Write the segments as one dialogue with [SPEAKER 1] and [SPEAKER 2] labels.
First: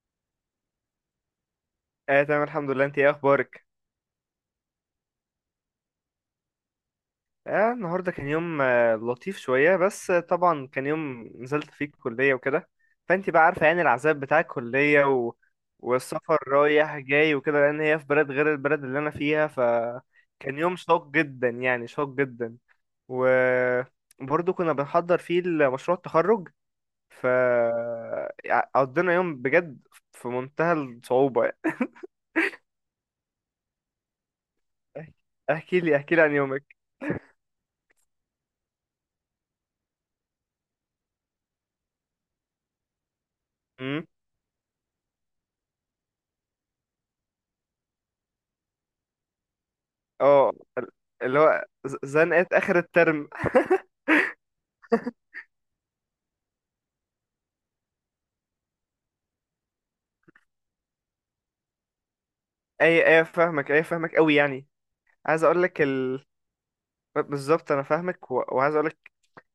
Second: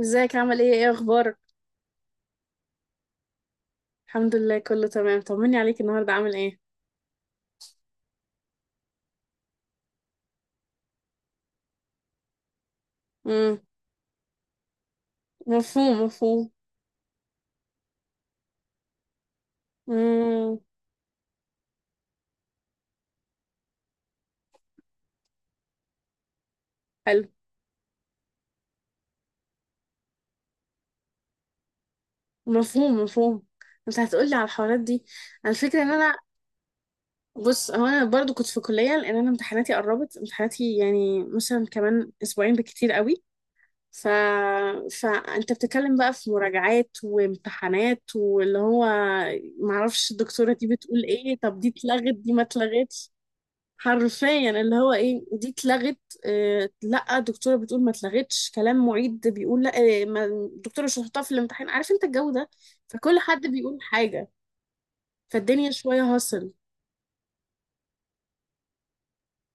[SPEAKER 1] ازيك، عامل ايه؟ ايه اخبارك؟
[SPEAKER 2] اه تمام، الحمد لله. انت ايه اخبارك؟
[SPEAKER 1] الحمد لله كله تمام، طمني عليك، النهارده عامل ايه؟
[SPEAKER 2] اه النهارده كان يوم لطيف شويه، بس طبعا كان يوم نزلت فيه الكليه وكده. فانت بقى
[SPEAKER 1] امم.
[SPEAKER 2] عارفه يعني العذاب بتاع الكليه
[SPEAKER 1] مفهوم
[SPEAKER 2] والسفر
[SPEAKER 1] مفهوم.
[SPEAKER 2] رايح جاي وكده، لان هي في بلد غير البلد اللي انا فيها، فكان
[SPEAKER 1] امم.
[SPEAKER 2] يوم شاق جدا يعني شاق جدا. وبرضه كنا بنحضر فيه مشروع التخرج.
[SPEAKER 1] حلو.
[SPEAKER 2] ف قضينا يوم بجد في منتهى الصعوبه.
[SPEAKER 1] مفهوم مفهوم. انت هتقولي على الحوارات دي، على
[SPEAKER 2] احكي
[SPEAKER 1] الفكره ان
[SPEAKER 2] لي احكي
[SPEAKER 1] انا
[SPEAKER 2] لي عن يومك.
[SPEAKER 1] بص، هو انا برضو كنت في كليه لان انا امتحاناتي قربت امتحاناتي، يعني مثلا كمان اسبوعين بالكتير قوي. ف... فانت بتتكلم بقى في مراجعات وامتحانات، واللي هو معرفش الدكتوره
[SPEAKER 2] اه
[SPEAKER 1] دي
[SPEAKER 2] ال-
[SPEAKER 1] بتقول ايه، طب دي اتلغت دي ما
[SPEAKER 2] زنقت اخر
[SPEAKER 1] اتلغتش؟
[SPEAKER 2] الترم.
[SPEAKER 1] حرفيا اللي هو ايه، دي اتلغت؟ آه لا، الدكتوره بتقول ما اتلغتش، كلام معيد بيقول لا، ما الدكتوره مش هتحطها في الامتحان، عارف انت الجو ده، فكل
[SPEAKER 2] اي اي،
[SPEAKER 1] حد
[SPEAKER 2] فاهمك،
[SPEAKER 1] بيقول
[SPEAKER 2] اي فاهمك
[SPEAKER 1] حاجه،
[SPEAKER 2] قوي يعني. عايز اقول
[SPEAKER 1] فالدنيا
[SPEAKER 2] لك
[SPEAKER 1] شويه
[SPEAKER 2] ال...
[SPEAKER 1] هصل.
[SPEAKER 2] بالظبط انا فاهمك وعايز اقول لك،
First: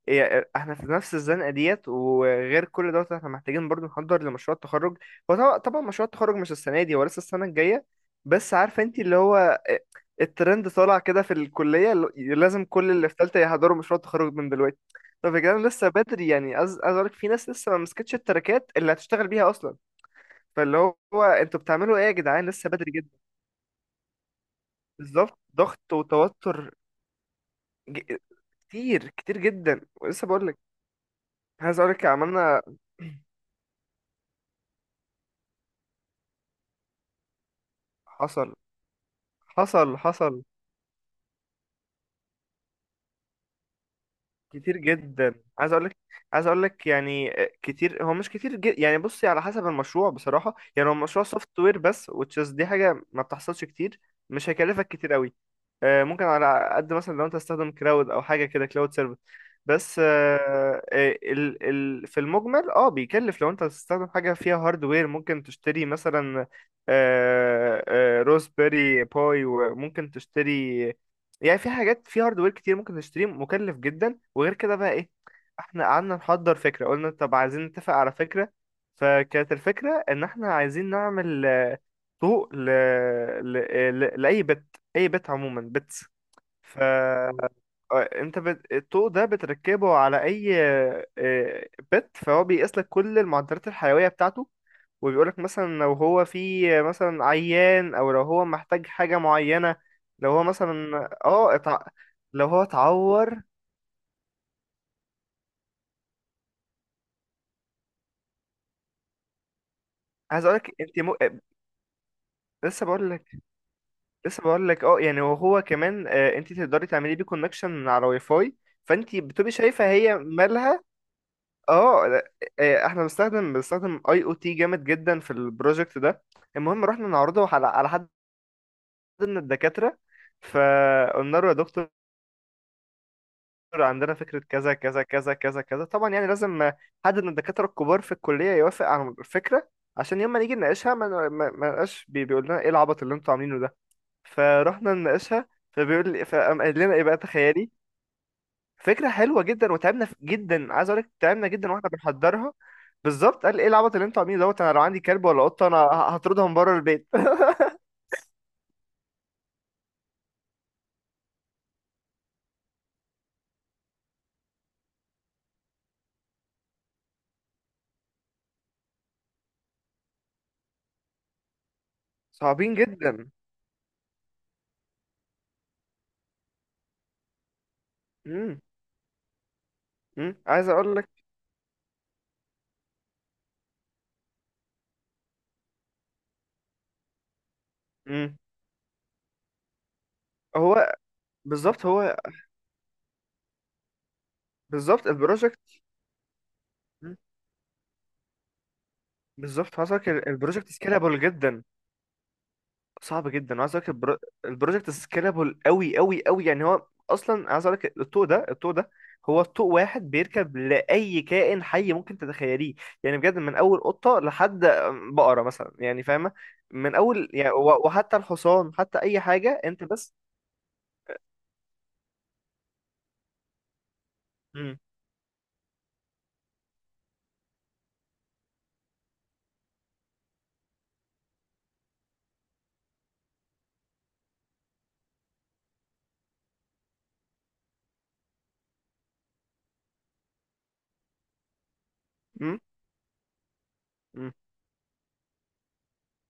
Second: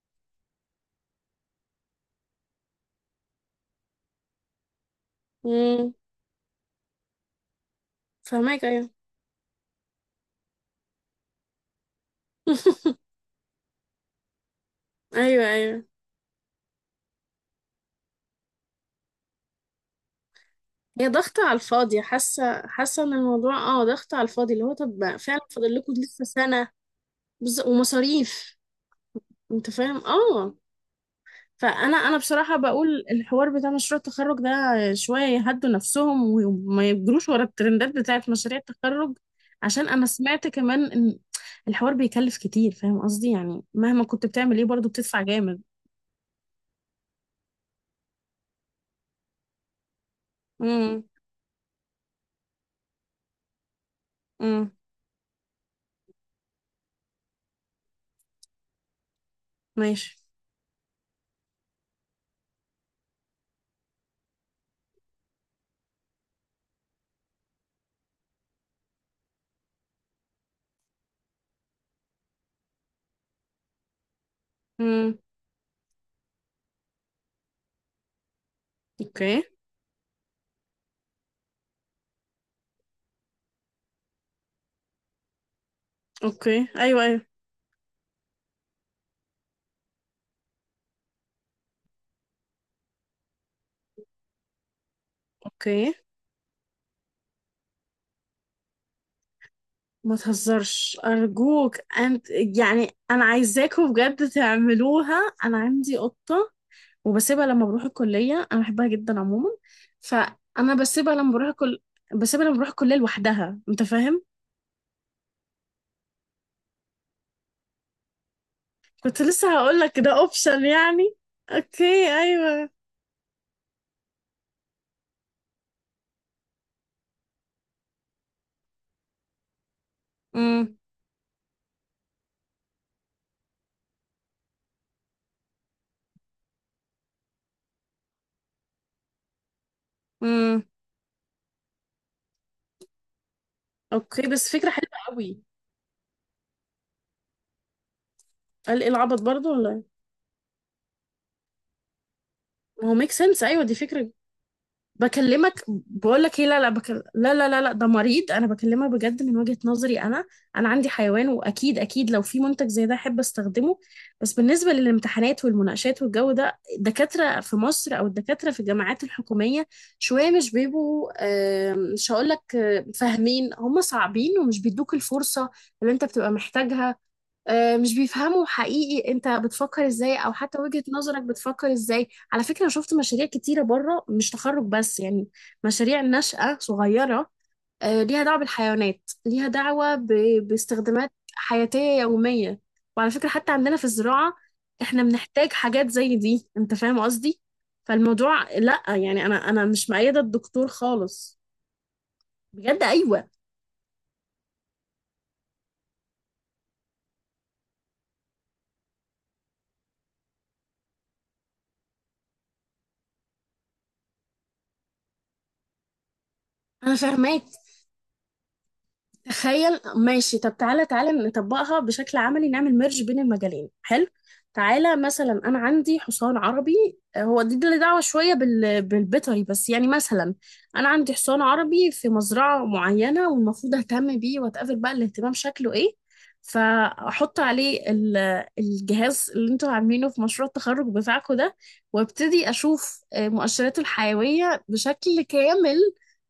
[SPEAKER 2] إيه احنا في نفس الزنقه ديت، وغير كل دوت احنا محتاجين برضو نحضر لمشروع التخرج. هو طبعا طبعا
[SPEAKER 1] امم،
[SPEAKER 2] مشروع التخرج مش السنه دي، هو لسه السنه الجايه. بس
[SPEAKER 1] فهماك،
[SPEAKER 2] عارفه
[SPEAKER 1] ايوه.
[SPEAKER 2] انت اللي هو إيه، الترند طالع كده في الكليه، لازم كل اللي في ثالثه يحضروا مشروع التخرج من دلوقتي. طب يا
[SPEAKER 1] ايوه
[SPEAKER 2] جدعان
[SPEAKER 1] ايوه.
[SPEAKER 2] لسه بدري يعني، عايز اقول لك في ناس لسه ما مسكتش التراكات اللي هتشتغل بيها اصلا. فاللي
[SPEAKER 1] هي
[SPEAKER 2] هو
[SPEAKER 1] ضغطة على
[SPEAKER 2] انتوا بتعملوا
[SPEAKER 1] الفاضي،
[SPEAKER 2] ايه يا جدعان؟
[SPEAKER 1] حاسة
[SPEAKER 2] لسه بدري
[SPEAKER 1] حاسة ان
[SPEAKER 2] جدا.
[SPEAKER 1] الموضوع ضغطة على الفاضي، اللي هو طب ما
[SPEAKER 2] بالظبط،
[SPEAKER 1] فعلا فاضل
[SPEAKER 2] ضغط
[SPEAKER 1] لكم لسه سنة.
[SPEAKER 2] وتوتر. ج...
[SPEAKER 1] ومصاريف.
[SPEAKER 2] كتير كتير
[SPEAKER 1] انت
[SPEAKER 2] جدا،
[SPEAKER 1] فاهم،
[SPEAKER 2] ولسه بقول
[SPEAKER 1] اه.
[SPEAKER 2] لك عايز اقول
[SPEAKER 1] فانا
[SPEAKER 2] لك
[SPEAKER 1] انا بصراحه
[SPEAKER 2] عملنا.
[SPEAKER 1] بقول الحوار بتاع مشروع التخرج ده شويه يهدوا نفسهم وما يجروش ورا الترندات بتاعت
[SPEAKER 2] حصل،
[SPEAKER 1] مشاريع التخرج، عشان
[SPEAKER 2] حصل،
[SPEAKER 1] انا
[SPEAKER 2] حصل.
[SPEAKER 1] سمعت كمان ان الحوار بيكلف كتير، فاهم قصدي، يعني مهما كنت بتعمل ايه
[SPEAKER 2] كتير
[SPEAKER 1] برضو بتدفع
[SPEAKER 2] جدا،
[SPEAKER 1] جامد.
[SPEAKER 2] عايز اقول لك، عايز اقول لك يعني كتير. هو مش كتير جد يعني، بصي على حسب المشروع بصراحه. يعني هو
[SPEAKER 1] امم.
[SPEAKER 2] مشروع سوفت وير بس، وتشيز دي حاجه ما بتحصلش كتير. مش
[SPEAKER 1] امم.
[SPEAKER 2] هيكلفك كتير قوي. ممكن على قد مثلا لو انت تستخدم كلاود او حاجه كده، كلاود سيرفيس. بس
[SPEAKER 1] ماشي.
[SPEAKER 2] ال في المجمل بيكلف. لو انت هتستخدم حاجه فيها هاردوير، ممكن تشتري مثلا روزبيري باي، وممكن تشتري، يعني في حاجات في هاردوير كتير ممكن تشتريه مكلف جدا. وغير كده بقى ايه،
[SPEAKER 1] امم.
[SPEAKER 2] احنا قعدنا نحضر فكرة. قلنا طب عايزين نتفق على فكرة،
[SPEAKER 1] اوكي.
[SPEAKER 2] فكانت الفكرة ان احنا عايزين نعمل طوق ل... لأي بت، اي بت عموما، بتس.
[SPEAKER 1] اوكي،
[SPEAKER 2] ف
[SPEAKER 1] ايوه ايوه.
[SPEAKER 2] آه، الطوق ده بتركبه على اي بت، فهو بيقيس لك كل المعدلات الحيوية بتاعته، وبيقولك مثلا
[SPEAKER 1] اوكي،
[SPEAKER 2] لو هو فيه مثلا عيان، او لو هو محتاج حاجة معينة.
[SPEAKER 1] ما
[SPEAKER 2] لو هو مثلا
[SPEAKER 1] تهزرش، ارجوك انت،
[SPEAKER 2] لو هو
[SPEAKER 1] يعني انا
[SPEAKER 2] اتعور.
[SPEAKER 1] عايزاكم بجد تعملوها، انا عندي قطه وبسيبها لما بروح الكلية، أنا بحبها جدا عموما،
[SPEAKER 2] عايز اقولك
[SPEAKER 1] فأنا
[SPEAKER 2] انت م...
[SPEAKER 1] بسيبها لما بروح
[SPEAKER 2] لسه
[SPEAKER 1] الكلية
[SPEAKER 2] بقول لك
[SPEAKER 1] لوحدها، أنت فاهم؟
[SPEAKER 2] لسه بقول لك يعني. وهو كمان انت تقدري تعملي بيه كونكشن من على واي فاي، فانت
[SPEAKER 1] كنت
[SPEAKER 2] بتبقي
[SPEAKER 1] لسه هقول
[SPEAKER 2] شايفه
[SPEAKER 1] لك ده
[SPEAKER 2] هي
[SPEAKER 1] أوبشن
[SPEAKER 2] مالها.
[SPEAKER 1] يعني،
[SPEAKER 2] اه
[SPEAKER 1] أوكي،
[SPEAKER 2] لا،
[SPEAKER 1] أيوه.
[SPEAKER 2] احنا بنستخدم اي او تي جامد جدا في البروجكت ده. المهم، رحنا نعرضه على حد من الدكاتره.
[SPEAKER 1] امم.
[SPEAKER 2] فقلنا له يا دكتور، عندنا فكره كذا كذا كذا كذا كذا، طبعا يعني لازم حد من الدكاتره الكبار في الكليه يوافق على الفكره، عشان يوم ما نيجي
[SPEAKER 1] امم.
[SPEAKER 2] نناقشها ما نبقاش بيقول لنا ايه العبط اللي انتوا عاملينه ده.
[SPEAKER 1] أوكي، بس فكرة حلوة
[SPEAKER 2] فرحنا
[SPEAKER 1] قوي.
[SPEAKER 2] نناقشها، فبيقول لي فقام قال لنا ايه بقى، تخيلي،
[SPEAKER 1] قال إيه،
[SPEAKER 2] فكره
[SPEAKER 1] العبط
[SPEAKER 2] حلوه
[SPEAKER 1] برضه، ولا
[SPEAKER 2] جدا
[SPEAKER 1] إيه؟
[SPEAKER 2] وتعبنا جدا. عايز اقول لك تعبنا جدا واحنا بنحضرها.
[SPEAKER 1] ما هو ميك سنس،
[SPEAKER 2] بالظبط، قال
[SPEAKER 1] أيوه
[SPEAKER 2] ايه
[SPEAKER 1] دي
[SPEAKER 2] العبط اللي
[SPEAKER 1] فكرة.
[SPEAKER 2] انتوا عاملينه دوت؟ انا لو عندي كلب ولا
[SPEAKER 1] بكلمك
[SPEAKER 2] قطه انا
[SPEAKER 1] بقول لك ايه،
[SPEAKER 2] هطردهم
[SPEAKER 1] لا لا،
[SPEAKER 2] بره البيت.
[SPEAKER 1] لا لا لا لا، ده مريض، انا بكلمك بجد من وجهة نظري انا، انا عندي حيوان، واكيد اكيد لو في منتج زي ده احب استخدمه. بس بالنسبة للامتحانات والمناقشات والجو ده، الدكاترة في مصر او الدكاترة في الجامعات الحكومية شوية مش بيبقوا مش هقول لك
[SPEAKER 2] صعبين جدا.
[SPEAKER 1] فاهمين، هم صعبين ومش بيدوك الفرصة اللي انت بتبقى محتاجها. مش بيفهموا
[SPEAKER 2] امم
[SPEAKER 1] حقيقي انت بتفكر ازاي، او حتى
[SPEAKER 2] عايز
[SPEAKER 1] وجهة
[SPEAKER 2] اقول لك،
[SPEAKER 1] نظرك بتفكر ازاي، على فكرة انا شفت مشاريع كتيرة بره، مش تخرج بس يعني، مشاريع نشأة صغيرة ليها دعوة
[SPEAKER 2] امم
[SPEAKER 1] بالحيوانات، ليها دعوة
[SPEAKER 2] هو
[SPEAKER 1] باستخدامات
[SPEAKER 2] بالظبط
[SPEAKER 1] حياتية
[SPEAKER 2] هو
[SPEAKER 1] يومية، وعلى فكرة حتى عندنا في الزراعة احنا
[SPEAKER 2] بالظبط
[SPEAKER 1] بنحتاج
[SPEAKER 2] البروجكت.
[SPEAKER 1] حاجات زي دي، انت فاهم
[SPEAKER 2] مم.
[SPEAKER 1] قصدي، فالموضوع لا يعني، انا
[SPEAKER 2] بالظبط،
[SPEAKER 1] مش
[SPEAKER 2] حصل،
[SPEAKER 1] مؤيدة الدكتور
[SPEAKER 2] البروجكت سكيلابل
[SPEAKER 1] خالص،
[SPEAKER 2] جدا،
[SPEAKER 1] بجد، ايوه.
[SPEAKER 2] صعب جدا. وعايز اقول لك البروجكت سكيلابل قوي قوي قوي، يعني هو اصلا عايز اقول لك، الطوق ده هو طوق واحد بيركب لاي كائن حي ممكن تتخيليه. يعني بجد من اول قطه لحد بقره مثلا، يعني فاهمه،
[SPEAKER 1] انا
[SPEAKER 2] من اول
[SPEAKER 1] فاهماك،
[SPEAKER 2] يعني وحتى الحصان، حتى اي حاجه
[SPEAKER 1] تخيل،
[SPEAKER 2] انت بس.
[SPEAKER 1] ماشي، طب تعالى تعالى نطبقها بشكل عملي، نعمل ميرج بين المجالين، حلو.
[SPEAKER 2] مم.
[SPEAKER 1] تعالى مثلا انا عندي حصان عربي، هو دي اللي دعوه شويه بالبيطري، بس يعني مثلا انا عندي حصان عربي في مزرعه معينه والمفروض اهتم بيه، واتقابل بقى الاهتمام شكله ايه، فاحط عليه الجهاز اللي انتوا عاملينه في مشروع التخرج بتاعكم ده، وابتدي
[SPEAKER 2] مم.
[SPEAKER 1] اشوف مؤشراته
[SPEAKER 2] مم.
[SPEAKER 1] الحيويه بشكل كامل،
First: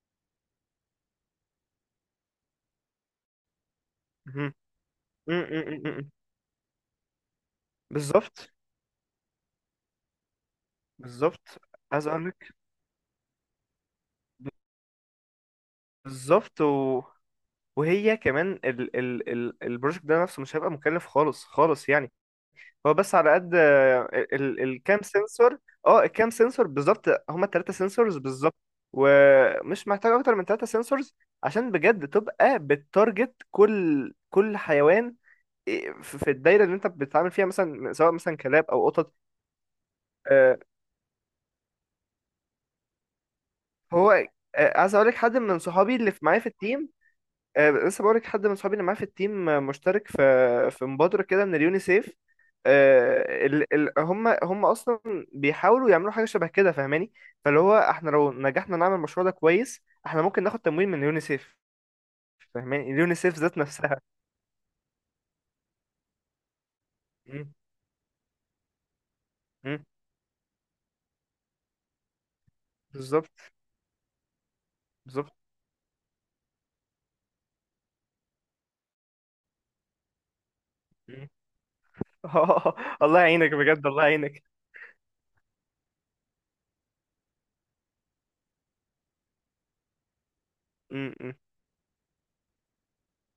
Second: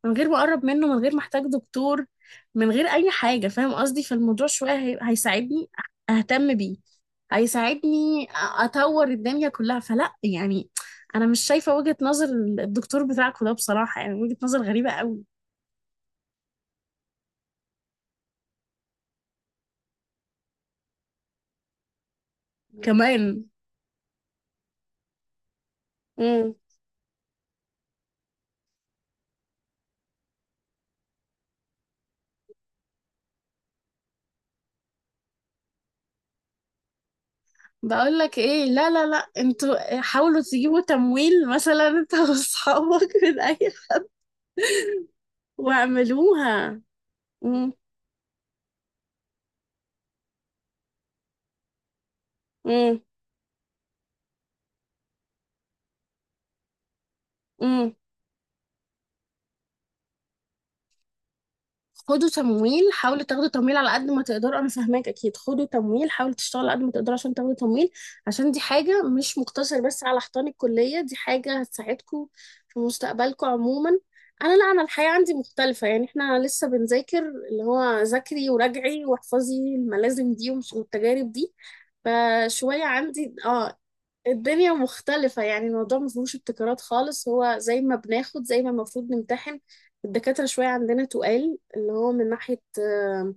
[SPEAKER 1] من غير ما اقرب منه، من غير ما احتاج دكتور، من غير اي حاجه، فاهم قصدي، فالموضوع
[SPEAKER 2] مم.
[SPEAKER 1] شويه
[SPEAKER 2] مم.
[SPEAKER 1] هيساعدني
[SPEAKER 2] مم. مم.
[SPEAKER 1] اهتم بيه، هيساعدني
[SPEAKER 2] بالظبط،
[SPEAKER 1] اطور الدنيا كلها، فلا يعني، انا مش
[SPEAKER 2] بالظبط،
[SPEAKER 1] شايفه وجهه
[SPEAKER 2] عايز
[SPEAKER 1] نظر.
[SPEAKER 2] اقول لك،
[SPEAKER 1] الدكتور بتاعكم ده بصراحه يعني وجهه نظر غريبه قوي.
[SPEAKER 2] بالظبط. وهي كمان ال ال ال البروجكت ده نفسه مش هيبقى مكلف خالص خالص يعني. هو بس على
[SPEAKER 1] كمان.
[SPEAKER 2] قد الكام سنسور. اه الكام
[SPEAKER 1] امم.
[SPEAKER 2] سنسور بالظبط، هما التلاتة سنسورز بالظبط. ومش محتاج اكتر من تلاتة سنسورز عشان بجد تبقى بتارجت كل كل حيوان، إيه، في في الدايرة اللي انت بتتعامل فيها، مثلا سواء
[SPEAKER 1] بقول لك
[SPEAKER 2] مثلا
[SPEAKER 1] ايه،
[SPEAKER 2] كلاب او
[SPEAKER 1] لا لا
[SPEAKER 2] قطط.
[SPEAKER 1] لا، انتوا حاولوا
[SPEAKER 2] آه،
[SPEAKER 1] تجيبوا تمويل مثلا، انت واصحابك من اي،
[SPEAKER 2] هو آه، عايز اقول لك حد من صحابي اللي معايا في
[SPEAKER 1] واعملوها.
[SPEAKER 2] التيم،
[SPEAKER 1] امم.
[SPEAKER 2] لسه بقولك حد من صحابي اللي معاه في التيم مشترك في في مبادرة كده من اليونيسيف. آه، ال... ال... هم هم اصلا بيحاولوا يعملوا حاجة شبه كده، فاهماني. فاللي هو
[SPEAKER 1] امم.
[SPEAKER 2] احنا لو نجحنا نعمل المشروع ده كويس، احنا ممكن ناخد تمويل من اليونيسيف.
[SPEAKER 1] خدوا
[SPEAKER 2] فاهماني،
[SPEAKER 1] تمويل، حاولوا
[SPEAKER 2] اليونيسيف
[SPEAKER 1] تاخدوا
[SPEAKER 2] ذات
[SPEAKER 1] تمويل على
[SPEAKER 2] نفسها.
[SPEAKER 1] قد ما تقدروا، انا فاهماك، اكيد خدوا تمويل، حاولوا تشتغلوا على قد ما تقدروا عشان تاخدوا
[SPEAKER 2] مم،
[SPEAKER 1] تمويل، عشان دي حاجه مش مقتصر
[SPEAKER 2] مم،
[SPEAKER 1] بس على حيطان الكليه، دي حاجه هتساعدكم في
[SPEAKER 2] بالظبط،
[SPEAKER 1] مستقبلكم عموما. انا لا، انا الحياه عندي
[SPEAKER 2] بالظبط.
[SPEAKER 1] مختلفه، يعني احنا لسه بنذاكر، اللي هو ذاكري وراجعي واحفظي الملازم دي، ومش
[SPEAKER 2] مم.
[SPEAKER 1] والتجارب دي، فشويه
[SPEAKER 2] الله
[SPEAKER 1] عندي،
[SPEAKER 2] يعينك
[SPEAKER 1] اه.
[SPEAKER 2] بجد، الله يعينك.
[SPEAKER 1] الدنيا مختلفة يعني، الموضوع ما فيهوش ابتكارات خالص، هو زي ما بناخد زي ما المفروض نمتحن، الدكاترة شوية عندنا
[SPEAKER 2] مم، مم.
[SPEAKER 1] تقال، اللي هو من ناحية آه،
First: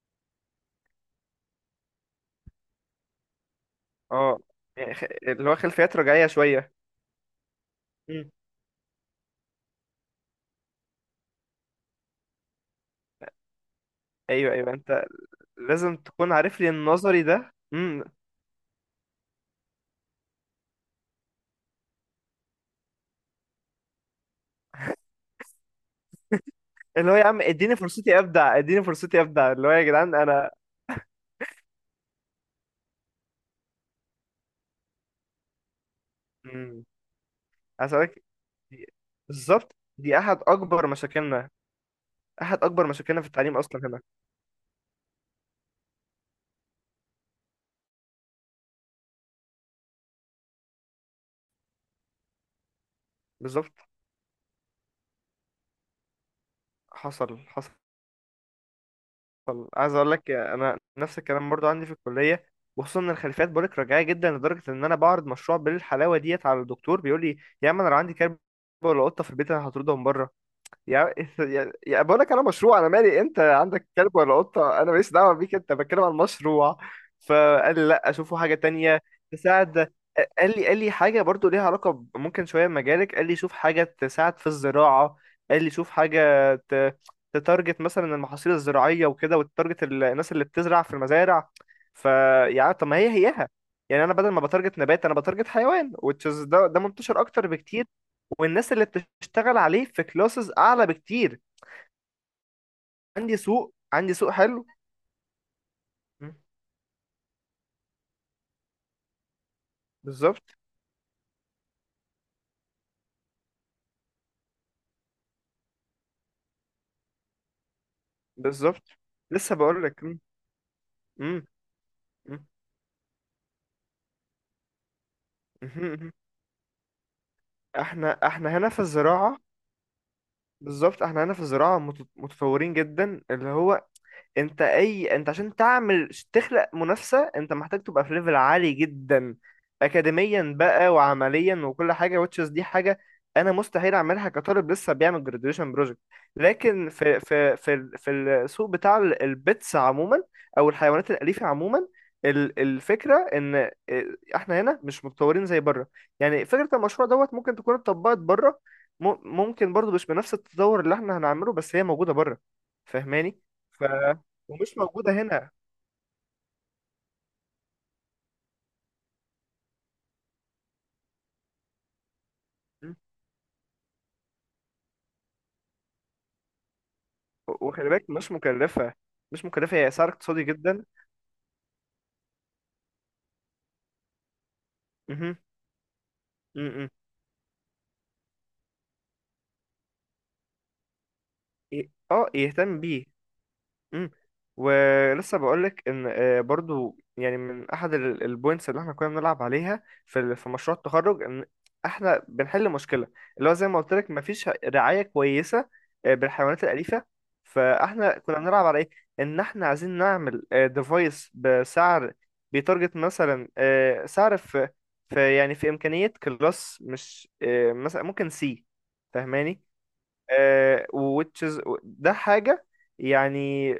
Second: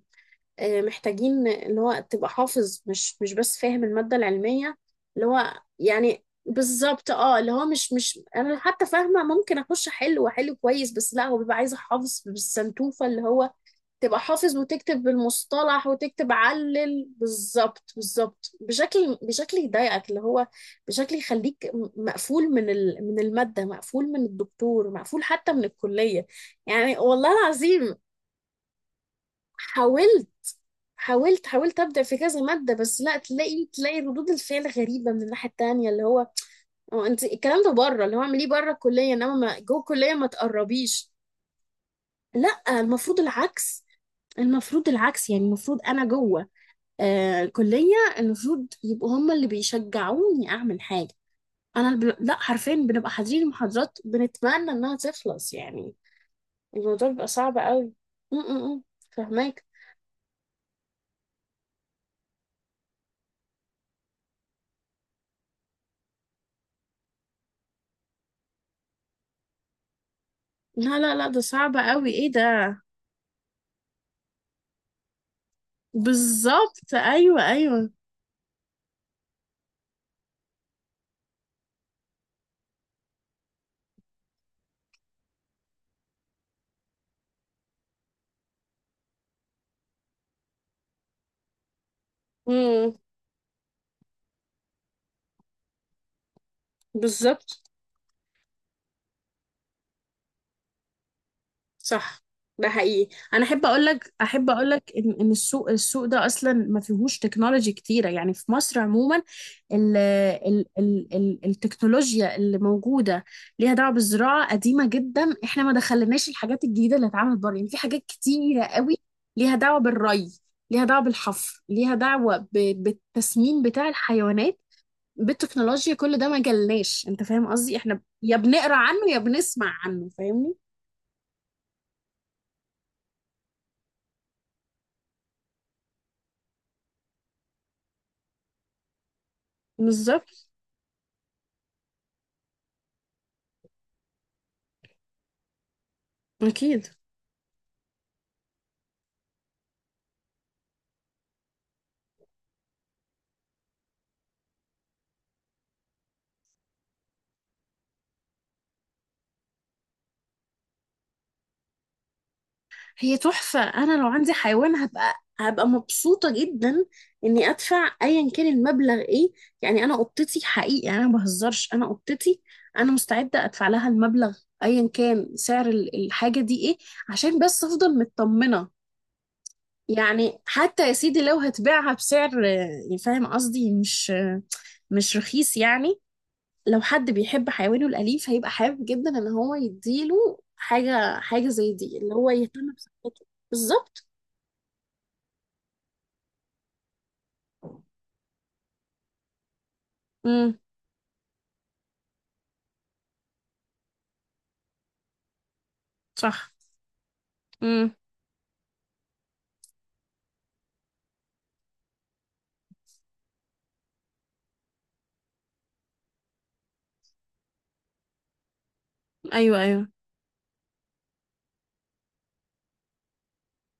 [SPEAKER 1] آه، محتاجين اللي هو تبقى حافظ، مش بس فاهم المادة
[SPEAKER 2] اه
[SPEAKER 1] العلمية، اللي
[SPEAKER 2] اللي
[SPEAKER 1] هو
[SPEAKER 2] هو خلفيات
[SPEAKER 1] يعني
[SPEAKER 2] رجعية شوية.
[SPEAKER 1] بالظبط اللي هو مش
[SPEAKER 2] مم.
[SPEAKER 1] انا حتى فاهمة، ممكن اخش احل واحل كويس، بس لا هو بيبقى عايز احافظ بالسنتوفة، اللي هو تبقى
[SPEAKER 2] ايوه
[SPEAKER 1] حافظ
[SPEAKER 2] ايوه،
[SPEAKER 1] وتكتب
[SPEAKER 2] انت
[SPEAKER 1] بالمصطلح
[SPEAKER 2] لازم تكون
[SPEAKER 1] وتكتب
[SPEAKER 2] عارف لي
[SPEAKER 1] علل،
[SPEAKER 2] النظري ده.
[SPEAKER 1] بالظبط
[SPEAKER 2] مم،
[SPEAKER 1] بالظبط، بشكل يضايقك، اللي هو بشكل يخليك مقفول من من المادة، مقفول من الدكتور، مقفول حتى من الكلية، يعني
[SPEAKER 2] اللي هو يا
[SPEAKER 1] والله
[SPEAKER 2] عم اديني
[SPEAKER 1] العظيم.
[SPEAKER 2] فرصتي ابدع، اديني فرصتي ابدع، اللي هو يا جدعان
[SPEAKER 1] حاولت
[SPEAKER 2] انا.
[SPEAKER 1] حاولت ابدا في كذا ماده، بس لا، تلاقي ردود الفعل غريبه من الناحيه التانيه، اللي هو
[SPEAKER 2] مم.
[SPEAKER 1] هو انت الكلام ده بره، اللي هو
[SPEAKER 2] هسألك.
[SPEAKER 1] اعمليه بره
[SPEAKER 2] دي-
[SPEAKER 1] الكليه، انما
[SPEAKER 2] بالظبط
[SPEAKER 1] جوه الكليه
[SPEAKER 2] دي
[SPEAKER 1] ما
[SPEAKER 2] احد اكبر
[SPEAKER 1] تقربيش.
[SPEAKER 2] مشاكلنا احد
[SPEAKER 1] لا،
[SPEAKER 2] اكبر
[SPEAKER 1] المفروض
[SPEAKER 2] مشاكلنا في التعليم اصلا
[SPEAKER 1] العكس،
[SPEAKER 2] هنا.
[SPEAKER 1] المفروض العكس يعني، المفروض انا جوه كلية، المفروض يبقوا هم اللي بيشجعوني أعمل حاجة، لا حرفيا بنبقى حاضرين
[SPEAKER 2] بالظبط،
[SPEAKER 1] المحاضرات بنتمنى إنها تخلص يعني، الموضوع بيبقى
[SPEAKER 2] حصل،
[SPEAKER 1] صعب
[SPEAKER 2] حصل.
[SPEAKER 1] قوي. م -م -م. فهماك.
[SPEAKER 2] عايز اقول لك انا نفس الكلام برضو عندي في الكليه، وخصوصا ان الخلفيات بقولك رجعيه جدا لدرجه ان انا بعرض مشروع بالحلاوه ديت على الدكتور، بيقول لي يا عم انا لو عندي كلب ولا قطه في البيت انا هطردهم بره.
[SPEAKER 1] لا
[SPEAKER 2] يا
[SPEAKER 1] لا لا، ده
[SPEAKER 2] يا
[SPEAKER 1] صعب
[SPEAKER 2] يا
[SPEAKER 1] قوي،
[SPEAKER 2] بقول لك
[SPEAKER 1] إيه
[SPEAKER 2] انا
[SPEAKER 1] ده.
[SPEAKER 2] مشروع، انا مالي انت عندك كلب ولا قطه، انا ماليش دعوه بيك، انت بتكلم عن مشروع.
[SPEAKER 1] بالظبط، أيوه
[SPEAKER 2] فقال لي
[SPEAKER 1] أيوه.
[SPEAKER 2] لا، اشوفه حاجه تانية تساعد. قال لي حاجه برضو ليها علاقه ممكن شويه بمجالك. قال لي شوف حاجه تساعد في الزراعه. قال لي شوف حاجه تتارجت مثلا المحاصيل الزراعيه وكده، وتارجت الناس اللي بتزرع في المزارع. فيعني، طب
[SPEAKER 1] امم.
[SPEAKER 2] ما هي هيها. يعني انا بدل ما بتارجت نبات انا بتارجت حيوان، وتشز ده ده منتشر اكتر
[SPEAKER 1] بالظبط.
[SPEAKER 2] بكتير. والناس اللي بتشتغل عليه في كلاسز اعلى بكتير.
[SPEAKER 1] صح، ده حقيقي، انا احب اقول لك
[SPEAKER 2] عندي سوق
[SPEAKER 1] احب
[SPEAKER 2] حلو.
[SPEAKER 1] اقول لك ان السوق ده
[SPEAKER 2] مم.
[SPEAKER 1] اصلا ما فيهوش تكنولوجي كتيره يعني، في مصر عموما ال
[SPEAKER 2] بالظبط،
[SPEAKER 1] ال ال ال التكنولوجيا اللي موجوده ليها دعوه بالزراعه قديمه جدا، احنا ما دخلناش الحاجات الجديده اللي اتعملت بره يعني، في حاجات كتيره
[SPEAKER 2] بالظبط،
[SPEAKER 1] قوي
[SPEAKER 2] لسه
[SPEAKER 1] ليها دعوه
[SPEAKER 2] بقول لك. مم.
[SPEAKER 1] بالري، ليها دعوه
[SPEAKER 2] مم.
[SPEAKER 1] بالحفر، ليها دعوه
[SPEAKER 2] مم.
[SPEAKER 1] بالتسمين بتاع الحيوانات
[SPEAKER 2] مهم.
[SPEAKER 1] بالتكنولوجيا،
[SPEAKER 2] مهم.
[SPEAKER 1] كل ده ما جالناش، انت فاهم قصدي، احنا
[SPEAKER 2] احنا
[SPEAKER 1] يا
[SPEAKER 2] احنا هنا
[SPEAKER 1] بنقرا
[SPEAKER 2] في
[SPEAKER 1] عنه يا
[SPEAKER 2] الزراعه،
[SPEAKER 1] بنسمع عنه، فاهمني.
[SPEAKER 2] بالظبط احنا هنا في الزراعه متطورين جدا. اللي هو انت عشان تعمل تخلق منافسة انت محتاج تبقى في ليفل عالي جدا
[SPEAKER 1] بالظبط.
[SPEAKER 2] اكاديميا بقى وعمليا وكل حاجة. وتشز دي حاجة انا مستحيل اعملها كطالب لسه بيعمل جراديويشن بروجكت.
[SPEAKER 1] أكيد.
[SPEAKER 2] لكن في السوق بتاع البيتس عموما، او الحيوانات الأليفة عموما، الفكرة ان احنا هنا مش متطورين زي بره. يعني فكرة المشروع دوت ممكن تكون اتطبقت بره، ممكن برضو مش بنفس التطور اللي احنا هنعمله، بس هي موجودة بره،
[SPEAKER 1] هي
[SPEAKER 2] فاهماني،
[SPEAKER 1] تحفة، أنا لو عندي حيوان
[SPEAKER 2] ومش موجودة
[SPEAKER 1] هبقى
[SPEAKER 2] هنا.
[SPEAKER 1] هبقى مبسوطة جدا إني أدفع أيا كان المبلغ، إيه يعني، أنا قطتي حقيقي يعني، أنا ما بهزرش، أنا قطتي، أنا
[SPEAKER 2] مم.
[SPEAKER 1] مستعدة أدفع لها المبلغ أيا كان سعر الحاجة دي، إيه، عشان بس
[SPEAKER 2] وخلي
[SPEAKER 1] أفضل
[SPEAKER 2] بالك مش
[SPEAKER 1] مطمنة،
[SPEAKER 2] مكلفة، مش مكلفة، هي سعر
[SPEAKER 1] يعني
[SPEAKER 2] اقتصادي جدا.
[SPEAKER 1] حتى يا سيدي لو هتبيعها بسعر فاهم قصدي، مش مش
[SPEAKER 2] مهم.
[SPEAKER 1] رخيص يعني.
[SPEAKER 2] مم.
[SPEAKER 1] لو
[SPEAKER 2] مم.
[SPEAKER 1] حد بيحب حيوانه الأليف هيبقى حابب جدا إن هو يديله حاجة زي دي، اللي هو يهتم
[SPEAKER 2] يهتم بيه.
[SPEAKER 1] بصحته بالظبط.
[SPEAKER 2] مم. ولسه بقولك ان برضو يعني من احد البوينتس اللي احنا كنا بنلعب عليها في في
[SPEAKER 1] امم.
[SPEAKER 2] مشروع التخرج ان احنا بنحل مشكله، اللي هو زي ما قلت لك مفيش رعايه كويسه
[SPEAKER 1] صح.
[SPEAKER 2] بالحيوانات الاليفه.
[SPEAKER 1] امم.
[SPEAKER 2] فاحنا كنا بنلعب على ايه، ان احنا عايزين نعمل ديفايس بسعر بيتارجت مثلا سعر في في يعني في امكانيه كلاس مش مثلا ممكن سي،
[SPEAKER 1] أيوه
[SPEAKER 2] فاهماني.
[SPEAKER 1] أيوه.
[SPEAKER 2] ووتشز ده حاجة، يعني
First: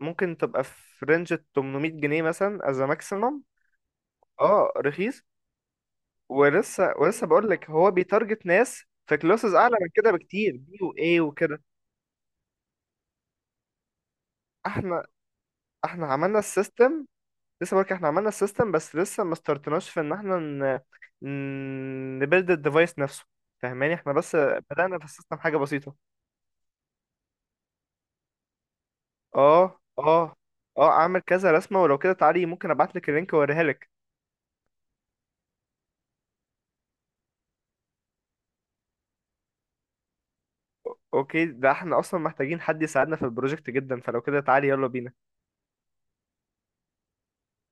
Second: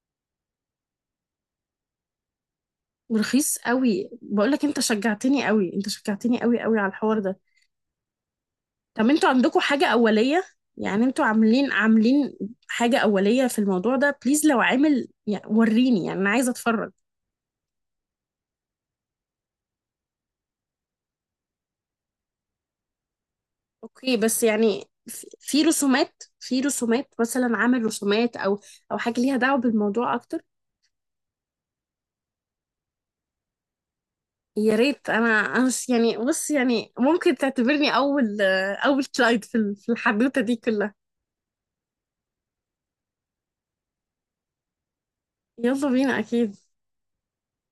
[SPEAKER 2] ممكن تبقى في رينج 800 جنيه مثلا از ماكسيمم.
[SPEAKER 1] ورخيص قوي، بقول لك
[SPEAKER 2] اه
[SPEAKER 1] أنت
[SPEAKER 2] رخيص.
[SPEAKER 1] شجعتني قوي، أنت شجعتني قوي قوي على
[SPEAKER 2] ولسه
[SPEAKER 1] الحوار
[SPEAKER 2] ولسه
[SPEAKER 1] ده.
[SPEAKER 2] بقول لك هو بيتارجت ناس
[SPEAKER 1] طب
[SPEAKER 2] في
[SPEAKER 1] أنتوا
[SPEAKER 2] كلاسز
[SPEAKER 1] عندكم
[SPEAKER 2] اعلى
[SPEAKER 1] حاجة
[SPEAKER 2] من كده
[SPEAKER 1] أولية؟
[SPEAKER 2] بكتير بي
[SPEAKER 1] يعني
[SPEAKER 2] واي
[SPEAKER 1] أنتوا
[SPEAKER 2] وكده.
[SPEAKER 1] عاملين حاجة أولية في الموضوع ده بليز؟ لو
[SPEAKER 2] احنا
[SPEAKER 1] عامل يعني وريني،
[SPEAKER 2] احنا
[SPEAKER 1] يعني أنا
[SPEAKER 2] عملنا
[SPEAKER 1] عايزة أتفرج.
[SPEAKER 2] السيستم، لسه بقولك احنا عملنا السيستم، بس لسه ما استرتناش في ان احنا نبيلد الديفايس نفسه، فاهماني. احنا
[SPEAKER 1] اوكي،
[SPEAKER 2] بس
[SPEAKER 1] بس يعني
[SPEAKER 2] بدأنا في
[SPEAKER 1] في
[SPEAKER 2] السيستم حاجة
[SPEAKER 1] في
[SPEAKER 2] بسيطة.
[SPEAKER 1] رسومات مثلا، عامل رسومات او حاجه ليها دعوه
[SPEAKER 2] اه
[SPEAKER 1] بالموضوع
[SPEAKER 2] اه
[SPEAKER 1] اكتر.
[SPEAKER 2] اه اعمل كذا رسمة، ولو كده تعالي ممكن ابعتلك اللينك واوريها لك.
[SPEAKER 1] يا ريت، انا يعني بص يعني ممكن تعتبرني اول كلايد في في الحدوته دي كلها.
[SPEAKER 2] اوكي، ده احنا اصلا محتاجين حد يساعدنا في البروجكت جدا، فلو كده تعالي يلا بينا.
[SPEAKER 1] يلا بينا، اكيد.